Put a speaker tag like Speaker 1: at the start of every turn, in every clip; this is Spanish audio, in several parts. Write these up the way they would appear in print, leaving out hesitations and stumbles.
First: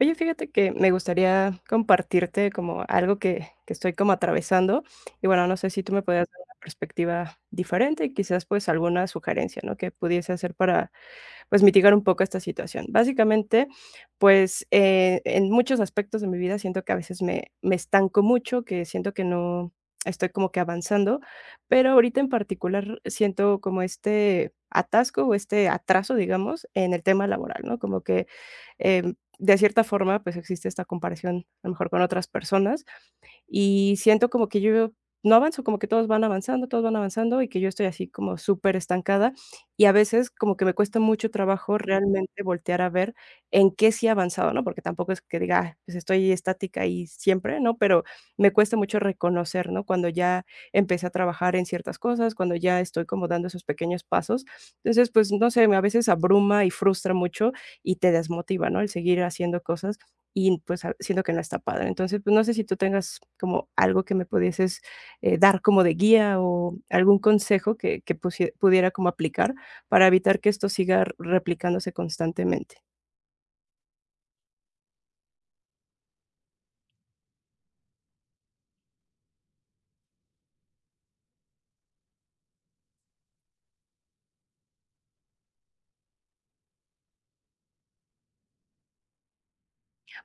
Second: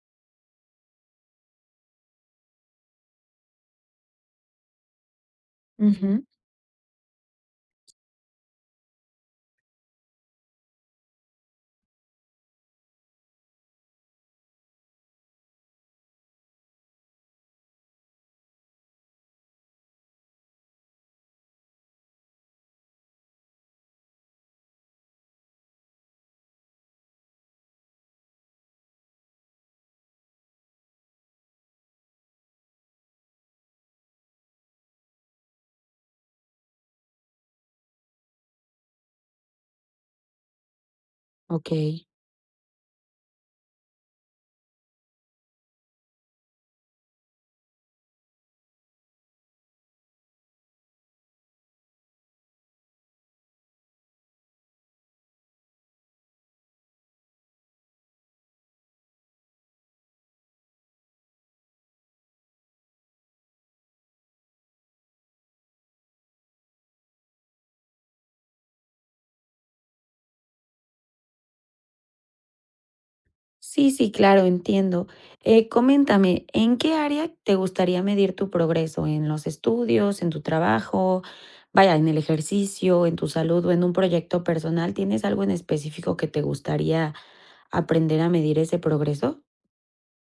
Speaker 1: Oye, fíjate que me gustaría compartirte como algo que estoy como atravesando y bueno, no sé si tú me
Speaker 2: Ujú,
Speaker 1: puedes dar una perspectiva diferente y quizás pues alguna sugerencia, ¿no? Que pudiese hacer para pues, mitigar un poco esta situación. Básicamente, pues, en muchos aspectos de mi vida siento que a veces me estanco mucho, que siento que no estoy como que avanzando, pero ahorita en particular siento como este atasco o este atraso, digamos, en el tema laboral, ¿no? Como que, de cierta forma, pues, existe esta comparación, a lo mejor, con otras personas, y siento como que yo no avanzo, como que todos van avanzando, y que yo estoy así como súper estancada y a veces como que me cuesta mucho
Speaker 2: ok.
Speaker 1: trabajo realmente voltear a ver en qué sí he avanzado, ¿no? Porque tampoco es que diga: "Ah, pues estoy estática y siempre", ¿no? Pero me cuesta mucho reconocer, ¿no? Cuando ya empecé a trabajar en ciertas cosas, cuando ya estoy como dando esos pequeños pasos. Entonces, pues, no sé, me a veces abruma y frustra mucho y te desmotiva, ¿no? El seguir haciendo cosas y, pues, ah, siento que no está padre. Entonces, pues, no sé si tú tengas como algo que me pudieses, dar como de guía o algún consejo que pusie pudiera como aplicar para evitar que esto siga replicándose constantemente.
Speaker 2: Sí, sí, claro, entiendo. Coméntame, ¿en qué área te gustaría medir tu progreso? ¿En los estudios, en tu trabajo, vaya, en el ejercicio, en tu salud o en un proyecto personal? ¿Tienes algo en específico que te gustaría aprender a medir ese progreso?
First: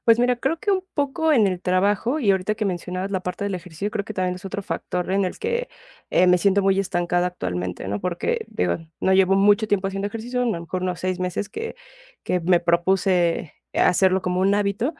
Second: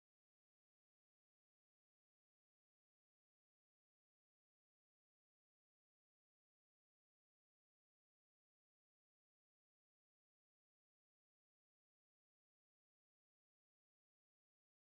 Speaker 1: Pues mira, creo que un poco en el trabajo, y ahorita que mencionabas la parte del ejercicio, creo que también es otro factor en el que me siento muy estancada actualmente, ¿no? Porque, digo, no llevo mucho tiempo haciendo ejercicio, a lo mejor unos 6 meses que me propuse hacerlo como un hábito.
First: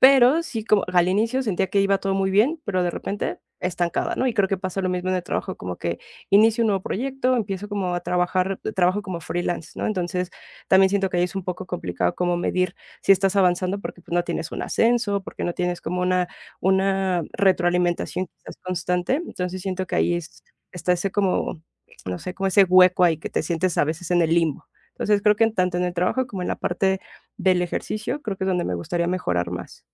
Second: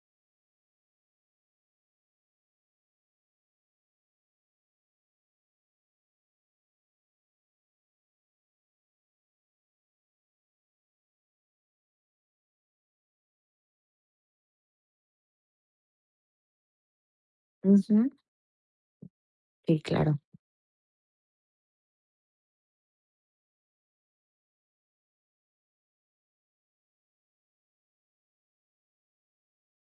Speaker 1: Pero sí, como al inicio sentía que iba todo muy bien, pero de repente estancada, ¿no? Y creo que pasa lo mismo en el trabajo, como que inicio un nuevo proyecto, empiezo como a trabajar, trabajo como freelance, ¿no? Entonces, también siento que ahí es un poco complicado como medir si estás avanzando porque pues, no tienes un ascenso, porque no tienes como una
Speaker 2: Ujú,
Speaker 1: retroalimentación quizás constante. Entonces,
Speaker 2: sí,
Speaker 1: siento que ahí
Speaker 2: claro.
Speaker 1: es, está ese como, no sé, como ese hueco ahí que te sientes a veces en el limbo. Entonces, creo que en tanto en el trabajo como en la parte del ejercicio, creo que es donde me gustaría mejorar más.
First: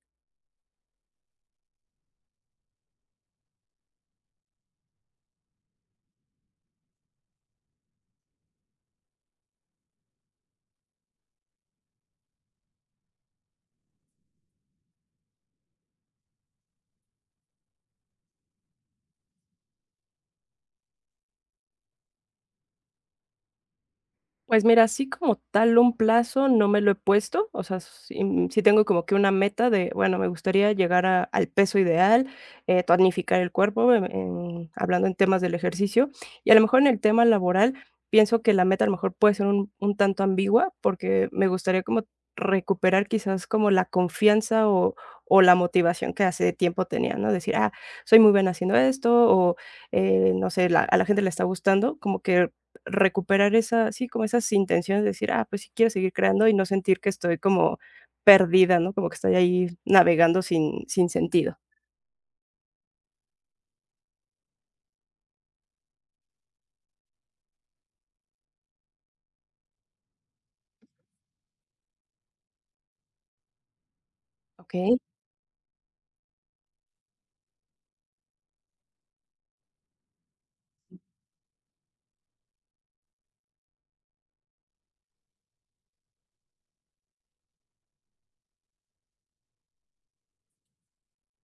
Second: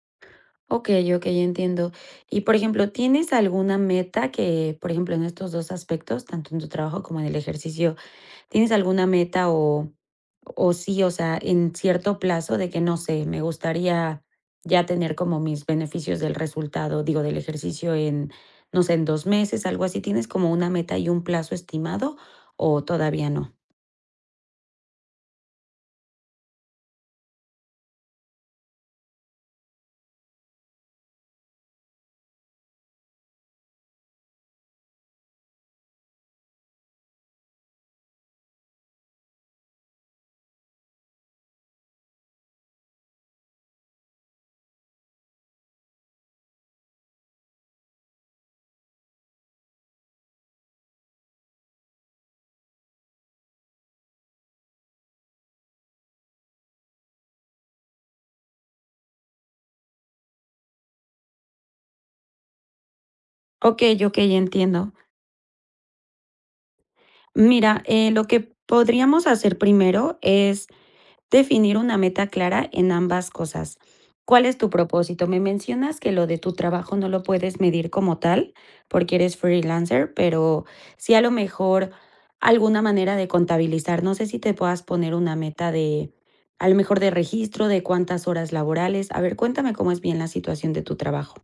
Speaker 2: Ok, ok, entiendo. Y por ejemplo, ¿tienes alguna meta que, por ejemplo, en estos dos aspectos, tanto en tu trabajo como en el ejercicio, ¿tienes alguna meta o sí, o sea, en cierto plazo de que, no sé, me gustaría ya tener como mis beneficios del resultado, digo, del ejercicio en, no sé, en 2 meses, algo así? ¿Tienes como una meta y un plazo estimado o todavía no?
Speaker 1: Pues mira, así como tal un plazo no me lo he puesto, o sea, sí, sí tengo como que una meta de, bueno, me gustaría llegar al peso ideal, tonificar el cuerpo, hablando en temas del ejercicio, y a lo mejor en el tema laboral pienso que la meta a lo mejor puede ser un tanto ambigua porque me gustaría como recuperar quizás como la confianza o la motivación que hace tiempo tenía, ¿no? Decir, ah, soy muy buena haciendo esto o, no sé, a la gente le está gustando, como que recuperar esa sí, como esas intenciones de decir: "Ah, pues sí quiero seguir creando", y no sentir que estoy como perdida, ¿no? Como que estoy ahí navegando sin sentido,
Speaker 2: Okey, okey, entiendo. Mira, lo que podríamos hacer primero es definir una meta clara en ambas cosas. ¿Cuál es tu
Speaker 1: ¿okey?
Speaker 2: propósito? Me mencionas que lo de tu trabajo no lo puedes medir como tal, porque eres freelancer, pero sí a lo mejor alguna manera de contabilizar. No sé si te puedas poner una meta de, a lo mejor de registro, de cuántas horas laborales. A ver, cuéntame cómo es bien la situación de tu trabajo.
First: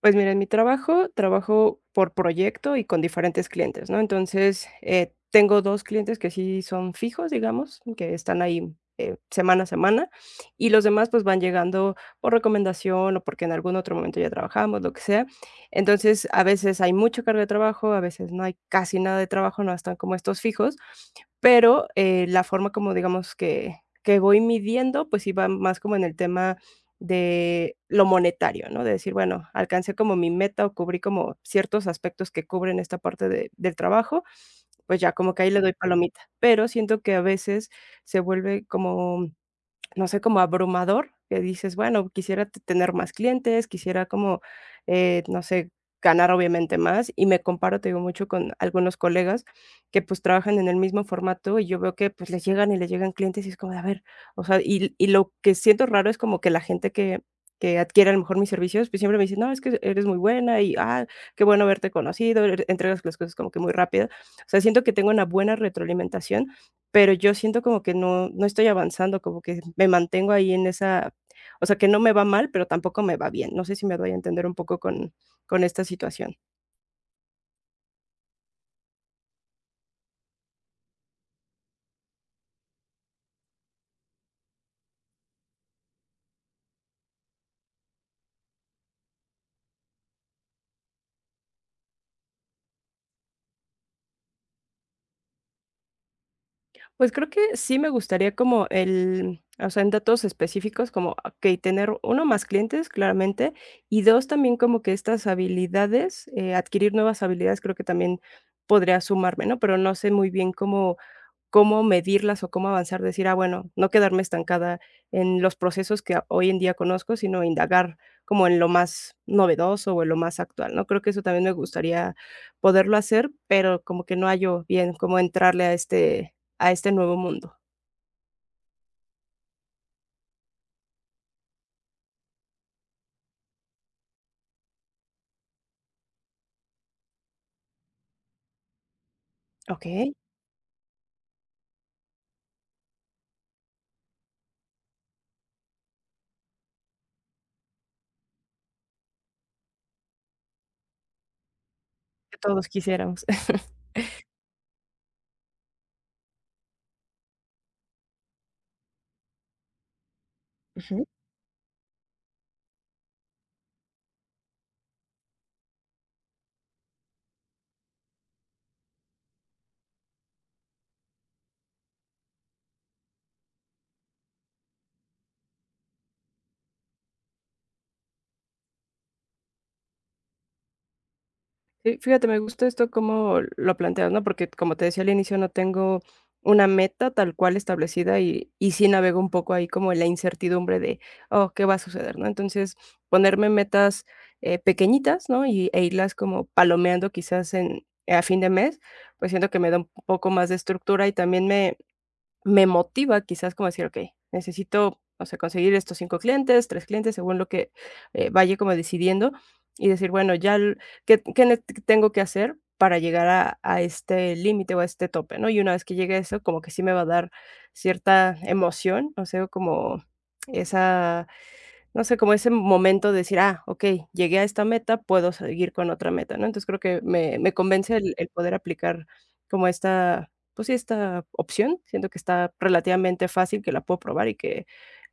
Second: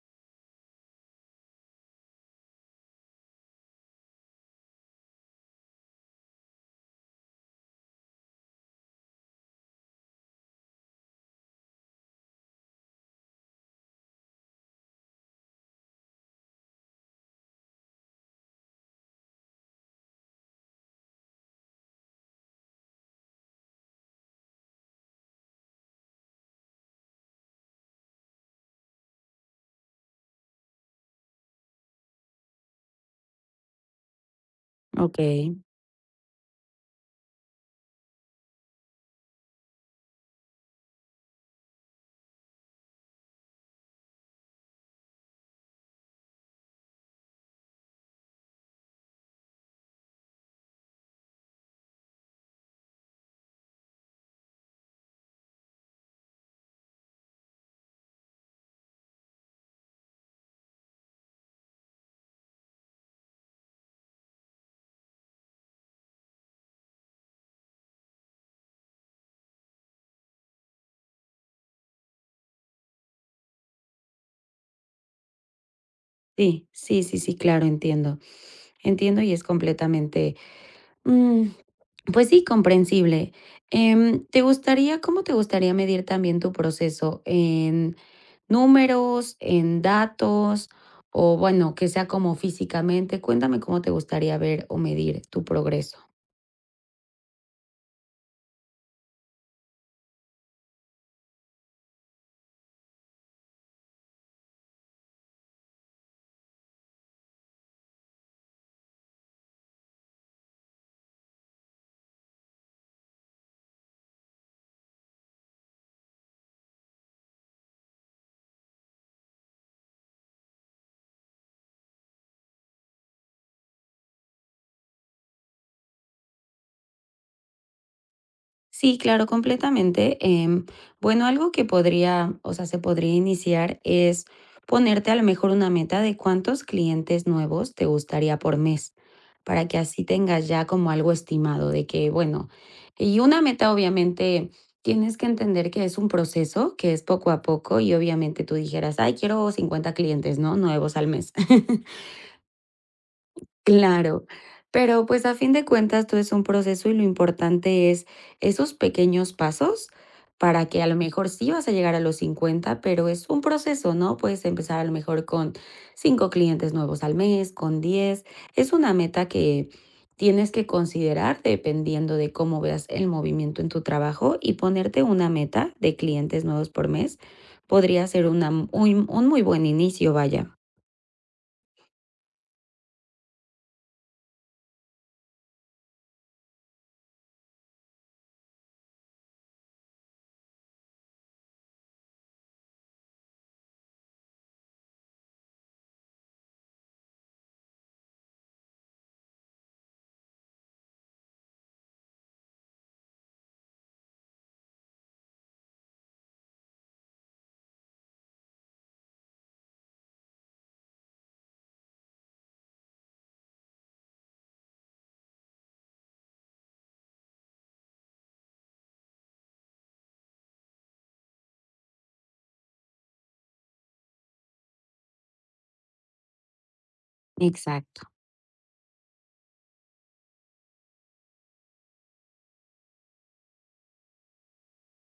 Speaker 1: Pues mira, en mi trabajo, trabajo por proyecto y con diferentes clientes, ¿no? Entonces, tengo 2 clientes que sí son fijos, digamos, que están ahí, semana a semana, y los demás, pues, van llegando por recomendación o porque en algún otro momento ya trabajamos, lo que sea. Entonces, a veces hay mucha carga de trabajo, a veces no hay casi nada de trabajo, no están como estos fijos, pero, la forma como digamos que voy midiendo, pues sí va más como en el tema de lo monetario, ¿no? De decir, bueno, alcancé como mi meta o cubrí como ciertos aspectos que cubren esta parte de del trabajo, pues ya
Speaker 2: Ok,
Speaker 1: como que ahí le doy palomita. Pero siento que a veces se vuelve como no sé, como abrumador, que dices: "Bueno, quisiera t tener más clientes, quisiera como, no sé, ganar obviamente más", y me comparo, te digo, mucho con algunos colegas que, pues, trabajan en el mismo formato, y yo veo que, pues, les llegan y les llegan clientes, y es como de, a ver, o sea, y lo que siento raro es como que la gente que adquiere a lo mejor mis servicios, pues, siempre me dice: "No, es que eres muy buena", y, "Ah, qué bueno haberte conocido, er entregas las cosas como que muy rápido". O sea, siento que tengo una buena retroalimentación, pero yo siento como que no no estoy avanzando, como que me mantengo ahí en esa o sea, que no me va mal, pero tampoco me va bien. No sé si me doy a entender un poco con esta situación.
Speaker 2: sí, sí, sí, sí, claro, entiendo. Entiendo y es completamente. Mm, pues sí, comprensible. ¿Te gustaría, cómo te gustaría medir también tu proceso? ¿En números, en datos o bueno, que sea como físicamente? Cuéntame cómo te gustaría ver o medir tu progreso.
Speaker 1: Pues creo que sí me gustaría como el o sea, en datos específicos, como, okey, tener uno más clientes, claramente, y 2 también como que estas habilidades, adquirir nuevas habilidades, creo que también podría sumarme, ¿no? Pero no sé muy bien cómo medirlas o cómo avanzar, decir: "Ah, bueno", no quedarme estancada en los procesos que hoy en día conozco, sino indagar como en lo más novedoso o en lo más actual, ¿no? Creo que eso también me gustaría poderlo hacer, pero como que no hallo bien cómo entrarle a este nuevo mundo.
Speaker 2: Sí, claro, completamente. Bueno, algo que podría, o sea, se podría iniciar es ponerte a lo mejor una meta de cuántos clientes nuevos te gustaría por mes, para que así
Speaker 1: Okey,
Speaker 2: tengas ya como algo estimado de que, bueno, y una meta obviamente tienes que entender que es un proceso, que es poco a poco y obviamente tú dijeras, ay, quiero 50 clientes, ¿no? Nuevos al mes.
Speaker 1: que todos quisiéramos.
Speaker 2: Claro, pero pues a fin de cuentas todo es un proceso y lo importante es esos pequeños pasos para que a lo
Speaker 1: Ujú.
Speaker 2: mejor sí vas a llegar a los 50, pero es un proceso, ¿no? Puedes empezar a lo mejor con 5 clientes nuevos al mes, con 10. Es una meta que tienes que considerar dependiendo de cómo veas el movimiento en tu trabajo y ponerte una meta de clientes nuevos por mes podría ser una, un muy buen inicio, vaya.
Speaker 1: Sí, fíjate, me gusta esto como lo planteas, ¿no? Porque como te decía al inicio, no tengo una meta tal cual establecida y sí navego un poco ahí como en la incertidumbre de, oh, ¿qué va a suceder, no? Entonces, ponerme metas pequeñitas, ¿no? E irlas como palomeando quizás en, a fin de mes, pues siento que me da un poco más de estructura y también me motiva quizás como decir: "Okey, necesito, o sea, conseguir estos 5 clientes, 3 clientes", según lo que, vaya como decidiendo, y decir: "Bueno, ya l ¿qué qué ne tengo que hacer para llegar a este límite o a este tope?", ¿no? Y una vez que llegue a eso, como que sí me va a dar cierta emoción, o sea, como esa no sé, como ese momento de decir: "Ah, ok llegué a esta meta, puedo seguir con otra meta", ¿no? Entonces, creo que me convence
Speaker 2: Exacto.
Speaker 1: el poder aplicar como esta, pues sí, esta opción. Siento que está relativamente fácil, que la puedo probar y que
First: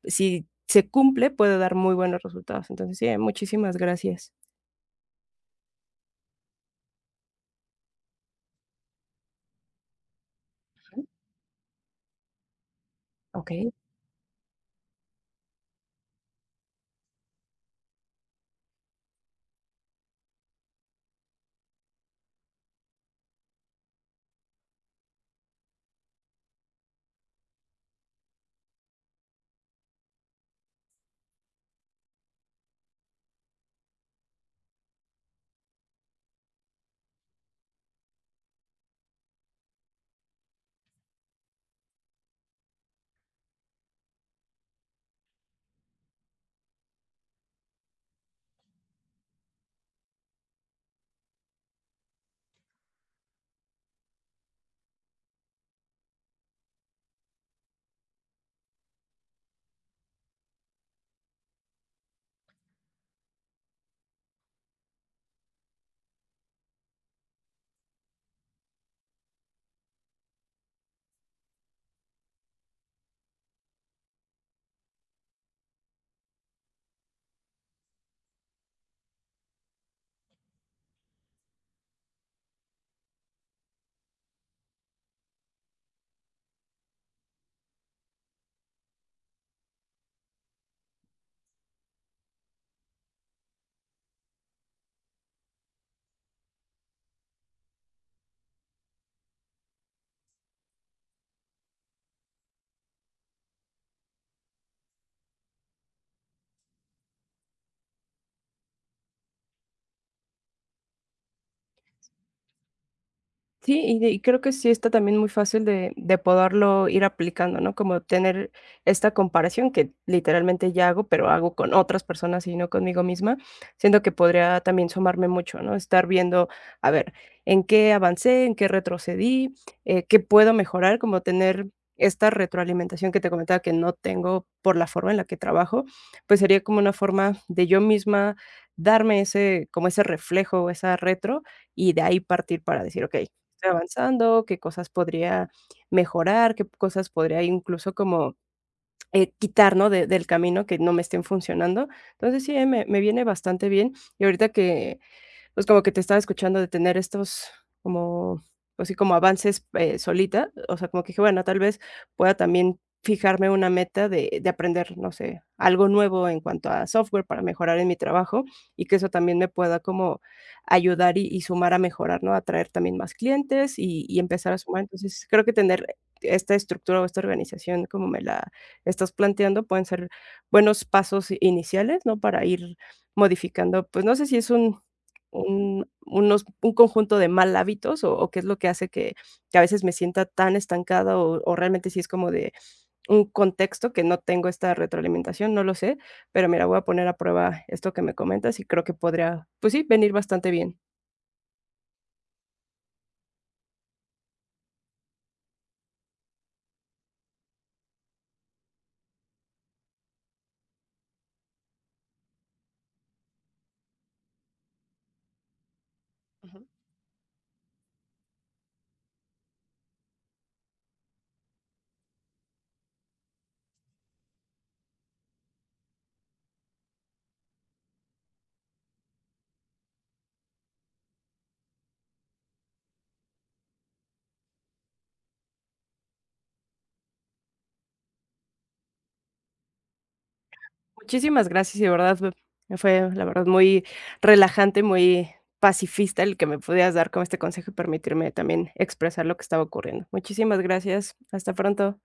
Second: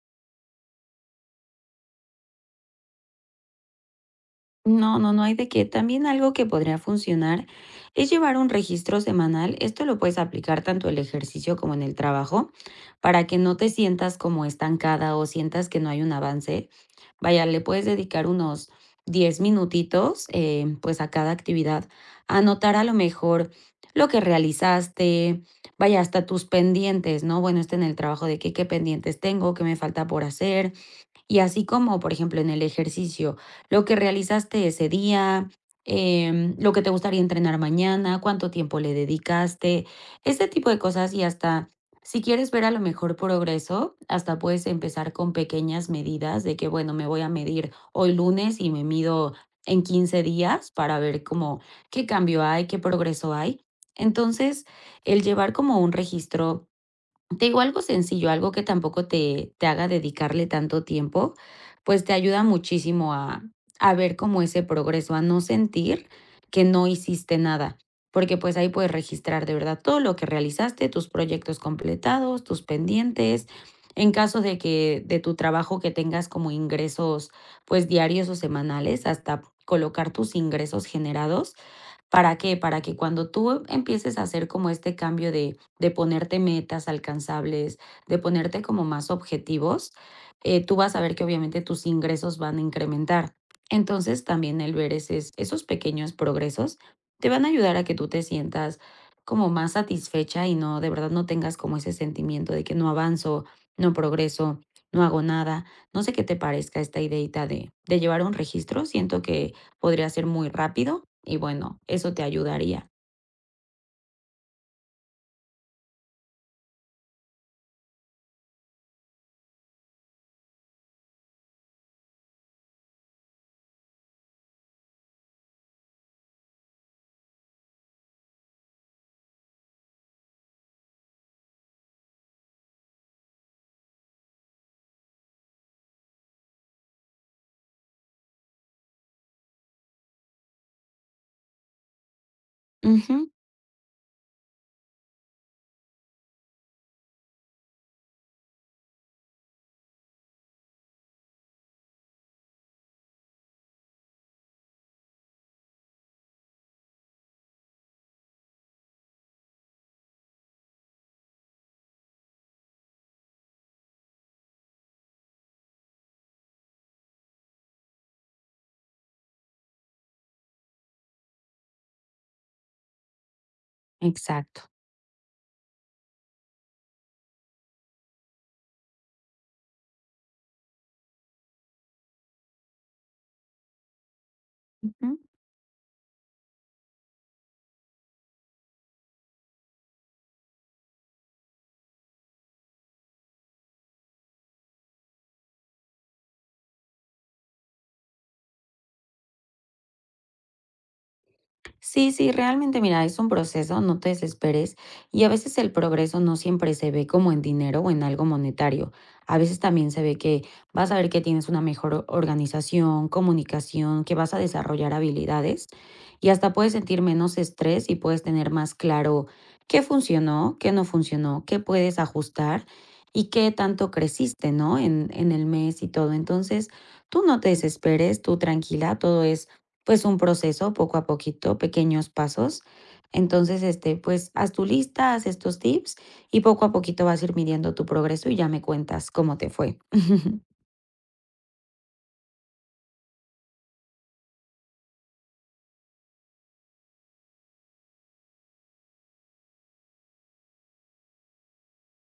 Speaker 1: si se cumple, puede dar muy buenos resultados. Entonces, sí, muchísimas gracias.
Speaker 2: No, no, no hay de qué. También algo que podría funcionar es llevar un registro semanal. Esto lo puedes aplicar tanto en el ejercicio como en el trabajo para que no te
Speaker 1: Okey.
Speaker 2: sientas como estancada o sientas que no hay un avance. Vaya, le puedes dedicar unos 10 minutitos pues a cada actividad. Anotar a lo mejor lo que realizaste, vaya, hasta tus pendientes, ¿no? Bueno, este en el trabajo de que qué pendientes tengo, qué me falta por hacer, y así como, por ejemplo, en el ejercicio, lo que realizaste ese día, lo que te gustaría entrenar mañana, cuánto tiempo le dedicaste, este tipo de cosas y hasta si quieres ver a lo mejor progreso, hasta puedes empezar con pequeñas medidas de que, bueno, me voy a medir hoy lunes y me mido en 15 días para ver cómo qué cambio hay, qué progreso hay. Entonces, el llevar como un registro te digo algo sencillo, algo que tampoco te haga dedicarle tanto tiempo, pues te ayuda muchísimo a ver como ese progreso, a no sentir que no hiciste nada, porque pues ahí puedes registrar de verdad todo lo que realizaste, tus proyectos completados, tus pendientes. En caso de que de tu trabajo que tengas como ingresos pues diarios o semanales, hasta colocar tus ingresos generados. ¿Para qué? Para que cuando tú empieces a hacer como este cambio de ponerte metas alcanzables, de ponerte como más objetivos, tú vas a ver que obviamente tus ingresos van a incrementar. Entonces también el ver esos pequeños progresos te van a ayudar a que tú te sientas como más satisfecha y no, de verdad no tengas como ese sentimiento de que no avanzo, no progreso, no hago nada. No sé qué te parezca esta ideita de, llevar un registro, siento que podría ser muy rápido y bueno, eso te ayudaría.
Speaker 1: Sí, y creo que sí está también muy fácil de poderlo ir aplicando, ¿no? Como tener esta comparación que literalmente ya hago, pero hago con otras personas y no conmigo misma. Siento que podría también sumarme mucho, ¿no? Estar viendo, a ver, en qué avancé, en qué retrocedí, qué puedo mejorar, como tener esta retroalimentación que te comentaba que no tengo por la forma en la que trabajo, pues sería como una forma de yo misma darme ese como ese reflejo esa retro y de ahí partir para decir: "Okey,
Speaker 2: Ujú,
Speaker 1: estoy avanzando, qué cosas podría mejorar, qué cosas podría incluso como, quitar, ¿no?, de del camino que no me estén funcionando. Entonces sí, me viene bastante bien. Y ahorita que pues, como que te estaba escuchando de tener estos como, así como avances, solita, o sea, como que dije, bueno, tal vez pueda también fijarme una meta de aprender, no sé, algo nuevo en cuanto a software para mejorar en mi trabajo y que eso también me pueda como ayudar y sumar a mejorar, ¿no? Atraer también más clientes y empezar a
Speaker 2: exacto.
Speaker 1: sumar. Entonces, creo que tener esta estructura o esta organización como me la estás planteando pueden ser buenos pasos iniciales, ¿no? Para ir modificando, pues, no sé si es
Speaker 2: Ujú.
Speaker 1: un unos un conjunto de mal hábitos, o qué es lo que hace que a veces me sienta tan estancada, o realmente sí es como de un contexto que no tengo esta retroalimentación, no lo sé, pero mira, voy a poner a prueba esto que me comentas y creo que podría, pues sí, venir bastante bien.
Speaker 2: Sí, sí, realmente, mira, es un proceso, no te desesperes, y a veces el progreso no siempre se ve como en dinero o en algo monetario. A veces también se ve que vas a ver que tienes una mejor organización, comunicación, que vas a desarrollar habilidades y hasta
Speaker 1: Ujú.
Speaker 2: puedes sentir menos estrés y puedes tener más claro qué funcionó, qué no funcionó, qué puedes ajustar y qué tanto creciste, ¿no? En, el mes y todo. Entonces, tú no te desesperes, tú tranquila, todo es pues un proceso poco a poquito, pequeños pasos. Entonces, este, pues haz tu lista, haz estos tips y poco a poquito vas a ir midiendo tu progreso y ya me cuentas cómo te fue.
Speaker 1: Muchísimas gracias, y de verdad me fue, la verdad, muy relajante, muy pacifista el que me pudieras dar con este consejo y permitirme también expresar lo que estaba ocurriendo. Muchísimas gracias. Hasta pronto.